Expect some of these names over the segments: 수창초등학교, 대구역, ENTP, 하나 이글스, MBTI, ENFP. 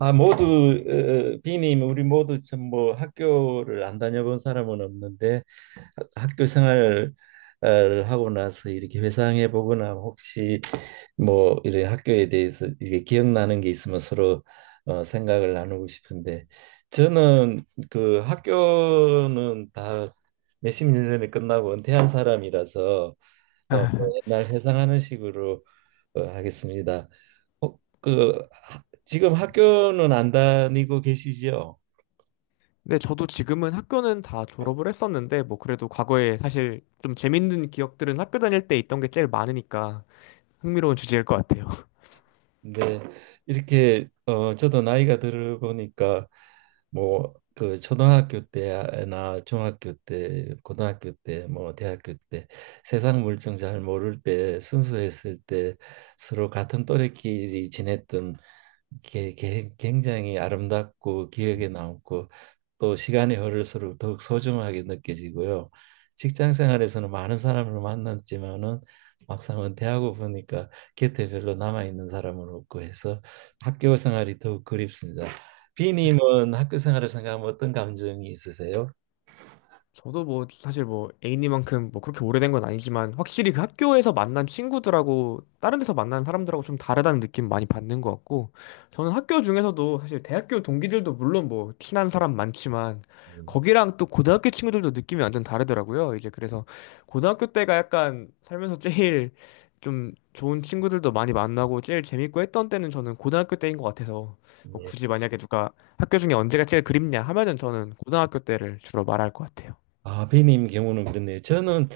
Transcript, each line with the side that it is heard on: right: 아, 모두, 비님, 우리 모두 참 뭐 학교를 안 다녀본 사람은 없는데, 학교 생활을 하고 나서 이렇게 회상해 보거나 혹시 뭐 이런 학교에 대해서 이게 기억나는 게 있으면 서로 생각을 나누고 싶은데, 저는 그 학교는 다 몇십 년 전에 끝나고 은퇴한 사람이라서, 어, 옛날 회상하는 식으로 하겠습니다. 그 지금 학교는 안 다니고 계시죠?
left: 네, 저도 지금은 학교는 다 졸업을 했었는데, 뭐, 그래도 과거에 사실 좀 재밌는 기억들은 학교 다닐 때 있던 게 제일 많으니까 흥미로운 주제일 것 같아요.
right: 네, 이렇게 저도 나이가 들어보니까, 뭐 그 초등학교 때나 중학교 때, 고등학교 때, 뭐 대학교 때, 세상 물정 잘 모를 때, 순수했을 때, 서로 같은 또래끼리 지냈던 굉장히 아름답고 기억에 남고, 또 시간이 흐를수록 더욱 소중하게 느껴지고요. 직장 생활에서는 많은 사람을 만났지만은 막상은 대하고 보니까 곁에 별로 남아 있는 사람은 없고 해서 학교 생활이 더욱 그립습니다. 비님은 학교 생활을 생각하면 어떤 감정이 있으세요?
left: 저도 뭐 사실 뭐 A님만큼 뭐 그렇게 오래된 건 아니지만, 확실히 그 학교에서 만난 친구들하고 다른 데서 만난 사람들하고 좀 다르다는 느낌 많이 받는 것 같고, 저는 학교 중에서도 사실 대학교 동기들도 물론 뭐 친한 사람 많지만,
right: 음.
left: 거기랑 또 고등학교 친구들도 느낌이 완전 다르더라고요. 이제 그래서 고등학교 때가 약간 살면서 제일 좀 좋은 친구들도 많이 만나고 제일 재밌고 했던 때는 저는 고등학교 때인 것 같아서, 뭐
right: 예.
left: 굳이 만약에 누가 학교 중에 언제가 제일 그립냐 하면은 저는 고등학교 때를 주로 말할 것 같아요.
right: 아, 비님 경우는 그렇네요. 저는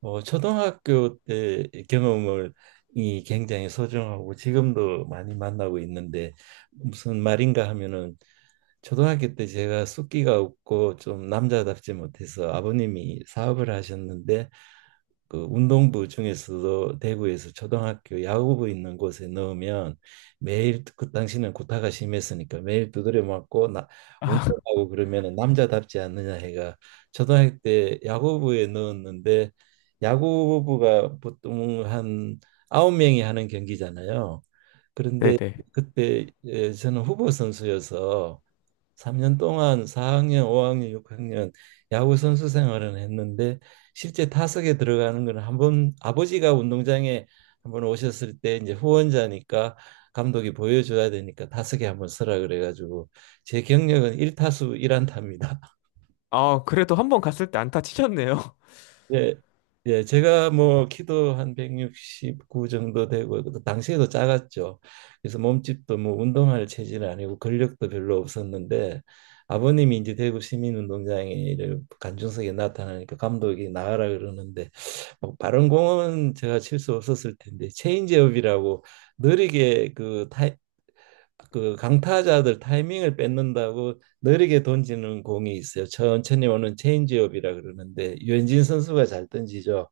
right: 초등학교 때 경험을 이 굉장히 소중하고 지금도 많이 만나고 있는데, 무슨 말인가 하면은, 초등학교 때 제가 숫기가 없고 좀 남자답지 못해서 아버님이 사업을 하셨는데, 그 운동부 중에서도 대구에서 초등학교 야구부 있는 곳에 넣으면 매일, 그 당시는 구타가 심했으니까 매일 두드려 맞고 나,
left: 아,
right: 운동하고 그러면 남자답지 않느냐 해가 초등학교 때 야구부에 넣었는데, 야구부가 보통 한 아홉 명이 하는 경기잖아요. 그런데
left: 네네.
right: 그때 예, 저는 후보 선수여서 3년 동안 4학년, 5학년, 6학년 야구 선수 생활은 했는데, 실제 타석에 들어가는 건 한 번, 아버지가 운동장에 한번 오셨을 때, 이제 후원자니까 감독이 보여줘야 되니까 타석에 한번 서라 그래가지고, 제 경력은 1타수 1안타입니다.
left: 아, 그래도 한 번 갔을 때 안타 치셨네요.
right: 예, 예, 제가 뭐 키도 한 169 정도 되고 그 당시에도 작았죠. 그래서 몸집도 뭐 운동할 체질은 아니고 근력도 별로 없었는데, 아버님이 이제 대구 시민운동장에를 관중석에 나타나니까 감독이 나가라 그러는데, 뭐 빠른 공은 제가 칠 수 없었을 텐데, 체인지업이라고 느리게, 그 그 강타자들 타이밍을 뺏는다고 느리게 던지는 공이 있어요. 천천히 오는 체인지업이라 그러는데, 유현진 선수가 잘 던지죠.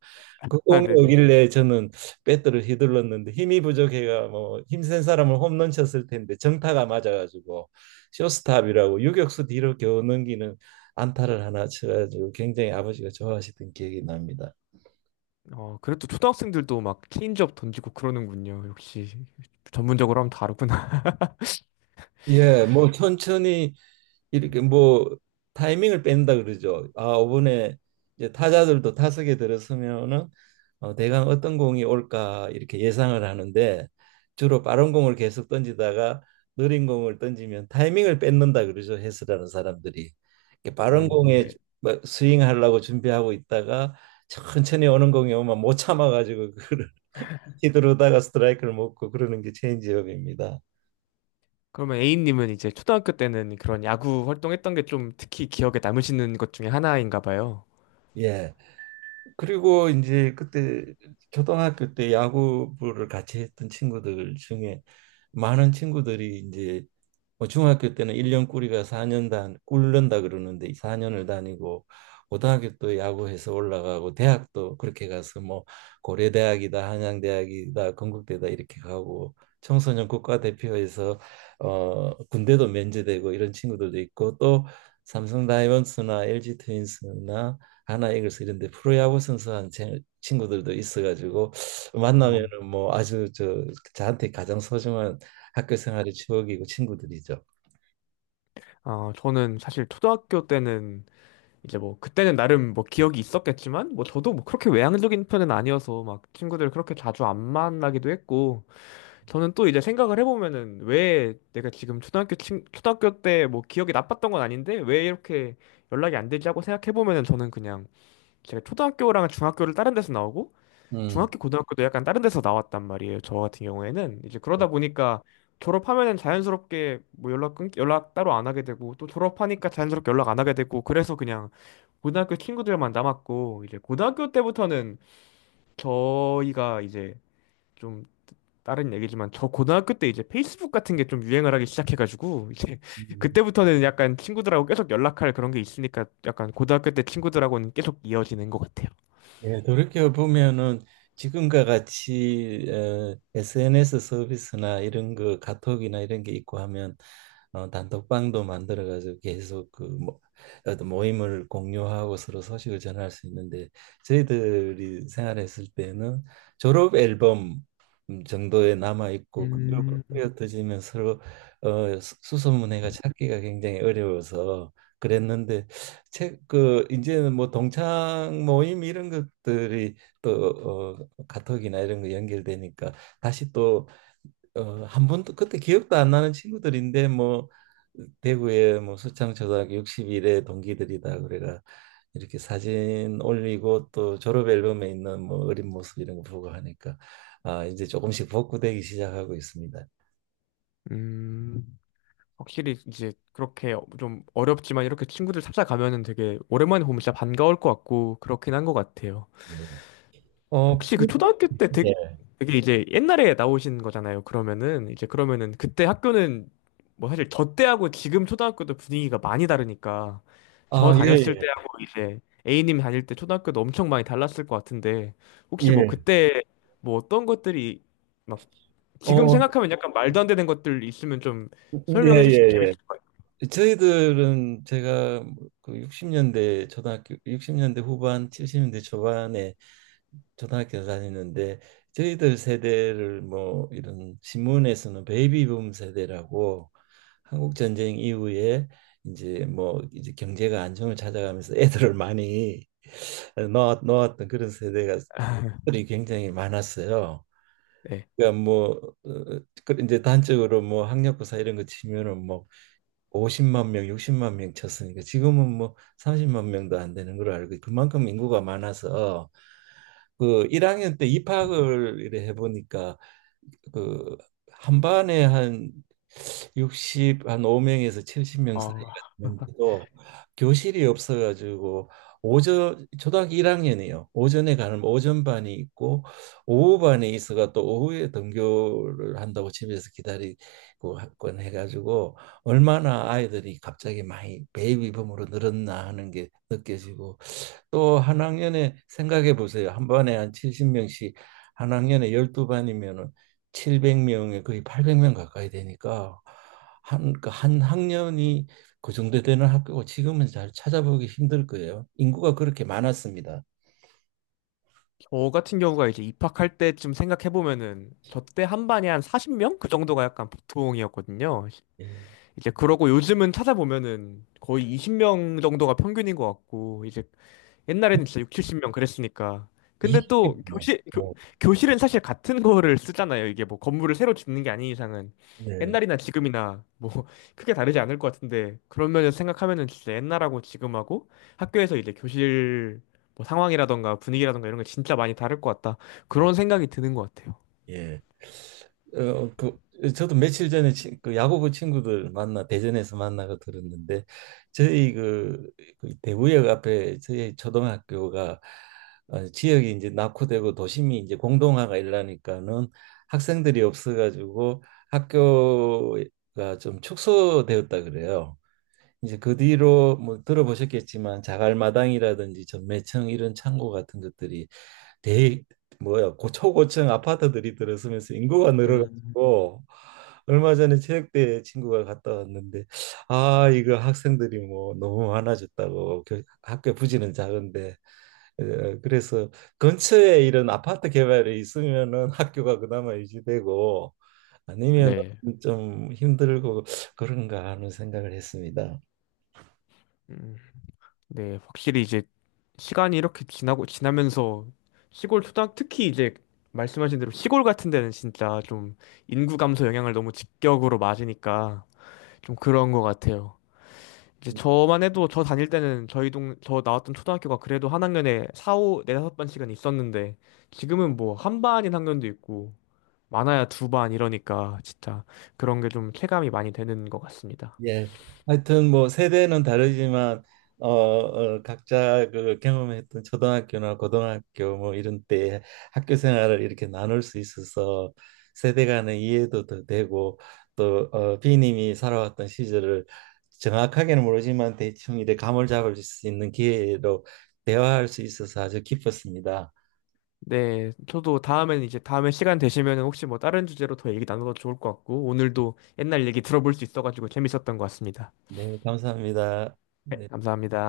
right: 그
left: 아,
right: 공이
left: 네네.
right: 오길래 저는 배트를 휘둘렀는데, 힘이 부족해가 뭐 힘센 사람을 홈런 쳤을 텐데 정타가 맞아가지고 쇼스탑이라고 유격수 뒤로 겨우 넘기는 안타를 하나 쳐가지고 굉장히 아버지가 좋아하시던 기억이 납니다.
left: 어, 그래도 초등학생들도 막 체인지업 던지고 그러는군요. 역시 전문적으로 하면 다르구나.
right: 예, 뭐 천천히 이렇게 뭐 타이밍을 뺀다 그러죠. 아, 이번에 이제 타자들도 타석에 들어서면은 대강 어떤 공이 올까 이렇게 예상을 하는데, 주로 빠른 공을 계속 던지다가 느린 공을 던지면 타이밍을 뺏는다 그러죠, 해설하는 사람들이. 이렇게 빠른 공에
left: 네.
right: 막 스윙하려고 준비하고 있다가 천천히 오는 공이 오면 못 참아가지고 그걸 휘두르다가 스트라이크를 먹고 그러는 게 체인지업입니다.
left: 그러면 A님은 이제 초등학교 때는 그런 야구 활동했던 게 좀 특히 기억에 남으시는 것 중에 하나인가 봐요.
right: 예. 그리고 이제 그때 초등학교 때 야구부를 같이 했던 친구들 중에 많은 친구들이 이제, 뭐 중학교 때는 일년 꾸리가 사년단 꿀른다 그러는데 사년을 다니고 고등학교 또 야구해서 올라가고 대학도 그렇게 가서, 뭐 고려대학이다 한양대학이다 건국대다 이렇게 가고, 청소년 국가대표에서 군대도 면제되고 이런 친구들도 있고, 또 삼성 다이먼스나 LG 트윈스나 하나 이글스 이런데 프로야구 선수한 친구들도 있어가지고,
left: 어,
right: 만나면은 뭐 아주 저한테 가장 소중한 학교 생활의 추억이고 친구들이죠.
left: 아, 저는 사실 초등학교 때는 이제 뭐 그때는 나름 뭐 기억이 있었겠지만, 뭐 저도 뭐 그렇게 외향적인 편은 아니어서 막 친구들 그렇게 자주 안 만나기도 했고, 저는 또 이제 생각을 해보면은 왜 내가 지금 초등학교 때 뭐 기억이 나빴던 건 아닌데 왜 이렇게 연락이 안 되지 하고 생각해보면은, 저는 그냥 제가 초등학교랑 중학교를 다른 데서 나오고
right: 음.
left: 중학교 고등학교도 약간 다른 데서 나왔단 말이에요. 저 같은 경우에는 이제 그러다 보니까 졸업하면은 자연스럽게 뭐 연락 따로 안 하게 되고 또 졸업하니까 자연스럽게 연락 안 하게 되고 그래서 그냥 고등학교 친구들만 남았고, 이제 고등학교 때부터는 저희가 이제, 좀 다른 얘기지만, 저 고등학교 때 이제 페이스북 같은 게 좀 유행을 하기 시작해가지고 이제 그때부터는 약간 친구들하고 계속 연락할 그런 게 있으니까 약간 고등학교 때 친구들하고는 계속 이어지는 것 같아요.
right: 예, 돌이켜 보면은, 지금과 같이 SNS 서비스나 이런 거 카톡이나 이런 게 있고 하면 단톡방도 만들어 가지고 계속 그 뭐, 어떤 모임을 공유하고 서로 소식을 전할 수 있는데, 저희들이 생활했을 때는 졸업 앨범 정도에 남아 있고, 그리고
left: 음,
right: 흩어지면 서로 수소문해가 찾기가 굉장히 어려워서 그랬는데, 책그 이제는 뭐 동창 모임 이런 것들이 또 카톡이나 이런 거 연결되니까, 다시 또 한 번도 그때 기억도 안 나는 친구들인데, 뭐 대구에 뭐 수창초등학교 60일에 동기들이다 그래가 이렇게 사진 올리고 또 졸업 앨범에 있는 뭐 어린 모습 이런 거 보고 하니까, 아, 이제 조금씩 복구되기 시작하고 있습니다.
left: 음, 확실히 이제 그렇게 좀 어렵지만 이렇게 친구들 찾아가면은 되게 오랜만에 보면 진짜 반가울 것 같고, 그렇긴 한 것 같아요.
right: 예. 어,
left: 혹시 그 초등학교 때 되게,
right: 예.
left: 되게 이제 옛날에 나오신 거잖아요. 그러면은 이제, 그러면은 그때 학교는, 뭐 사실 저 때하고 지금 초등학교도 분위기가 많이 다르니까 저
right: 아,
left: 다녔을
right: 예,
left: 때하고 이제 A님 다닐 때 초등학교도 엄청 많이 달랐을 것 같은데,
right: 예.
left: 혹시 뭐
right: 예.
left: 그때 뭐 어떤 것들이 막 지금
right: 어,
left: 생각하면 약간 말도 안 되는 것들 있으면 좀
right: 예,
left: 설명해 주시면
right: 예,
left: 재밌을 것 같아요.
right: 예. 저희들은 제가, 그 60년대, 초등학교 60년대 후반 70년대 초반에 초등학교 다니는데, 저희들 세대를 뭐 이런 신문에서는 베이비붐 세대라고, 한국 전쟁 이후에 이제 뭐 이제 경제가 안정을 찾아가면서 애들을 많이 놓았던 그런 세대가 들이 굉장히 많았어요.
left: 네.
right: 그러니까 뭐 그 이제 단적으로 뭐 학력고사 이런 거 치면은 뭐 50만 명, 60만 명 쳤으니까 지금은 뭐 30만 명도 안 되는 걸로 알고, 그만큼 인구가 많아서 그 1학년 때 입학을 이래 해보니까, 그 한 반에 한6십한 5명에서 70명 사이가
left: 어,
right: 되는데도 교실이 없어가지고, 오전 초등학교 1학년이요. 오전에 가는 오전 반이 있고 오후 반에 있어가 또 오후에 등교를 한다고 집에서 기다리고 학원 해가지고, 얼마나 아이들이 갑자기 많이 베이비붐으로 늘었나 하는 게 느껴지고, 또 한 학년에 생각해 보세요. 한 반에 한 70명씩 한 학년에 12반이면은 700명에 거의 800명 가까이 되니까, 그한 학년이 그 정도 되는 학교고, 지금은 잘 찾아보기 힘들 거예요. 인구가 그렇게 많았습니다.
left: 저 같은 경우가 이제 입학할 때쯤 생각해보면은 저 때 한 반에 한 40명? 그 정도가 약간 보통이었거든요.
right: 예.
left: 이제 그러고 요즘은 찾아보면은 거의 20명 정도가 평균인 것 같고, 이제 옛날에는 진짜 6, 70명 그랬으니까. 근데
right: 이십
left: 또
right: 명.
left: 교실은 사실 같은 거를 쓰잖아요. 이게 뭐 건물을 새로 짓는 게 아닌 이상은
right: 예.
left: 옛날이나 지금이나 뭐 크게 다르지 않을 것 같은데, 그런면서 생각하면은 진짜 옛날하고 지금하고 학교에서 이제 교실 뭐 상황이라던가 분위기라던가 이런 게 진짜 많이 다를 것 같다, 그런 생각이 드는 것 같아요.
right: 예. 그, 저도 며칠 전에 그 야구부 친구들 만나 대전에서 만나고 들었는데, 저희 그 대구역 앞에 저희 초등학교가, 지역이 이제 낙후되고 도심이 이제 공동화가 일라니까는 학생들이 없어가지고 학교가 좀 축소되었다 그래요. 이제 그 뒤로 뭐 들어보셨겠지만 자갈마당이라든지 전매청 이런 창고 같은 것들이, 대 뭐야 고 초고층 아파트들이 들어서면서 인구가
left: 음,
right: 늘어가지고, 얼마 전에 체육대회 친구가 갔다 왔는데, 아, 이거 학생들이 뭐 너무 많아졌다고, 학교 부지는 작은데 그래서 근처에 이런 아파트 개발이 있으면은 학교가 그나마 유지되고, 아니면은
left: 네.
right: 좀 힘들고 그런가 하는 생각을 했습니다.
left: 음. 네, 확실히 이제 시간이 이렇게 지나고 지나면서 시골 초등 특히 이제 말씀하신 대로 시골 같은 데는 진짜 좀 인구 감소 영향을 너무 직격으로 맞으니까 좀 그런 것 같아요. 이제
right: 네.
left: 저만 해도 저 다닐 때는 저희 동 저 나왔던 초등학교가 그래도 한 학년에 4, 5, 4, 5반씩은 있었는데, 지금은 뭐 한 반인 학년도 있고 많아야 두 반 이러니까 진짜 그런 게 좀 체감이 많이 되는 것 같습니다.
right: 예. 하여튼 뭐 세대는 다르지만 각자 그 경험했던 초등학교나 고등학교 뭐 이런 때 학교 생활을 이렇게 나눌 수 있어서 세대 간의 이해도 더 되고, 또 B 님이 살아왔던 시절을 정확하게는 모르지만 대충 이렇게 감을 잡을 수 있는 기회로 대화할 수 있어서 아주 기뻤습니다.
left: 네, 저도 다음에는 이제 다음에 시간 되시면 혹시 뭐 다른 주제로 더 얘기 나눠도 좋을 것 같고, 오늘도 옛날 얘기 들어볼 수 있어가지고 재밌었던 것 같습니다.
right: 네, 감사합니다.
left: 네,
right: 네.
left: 감사합니다.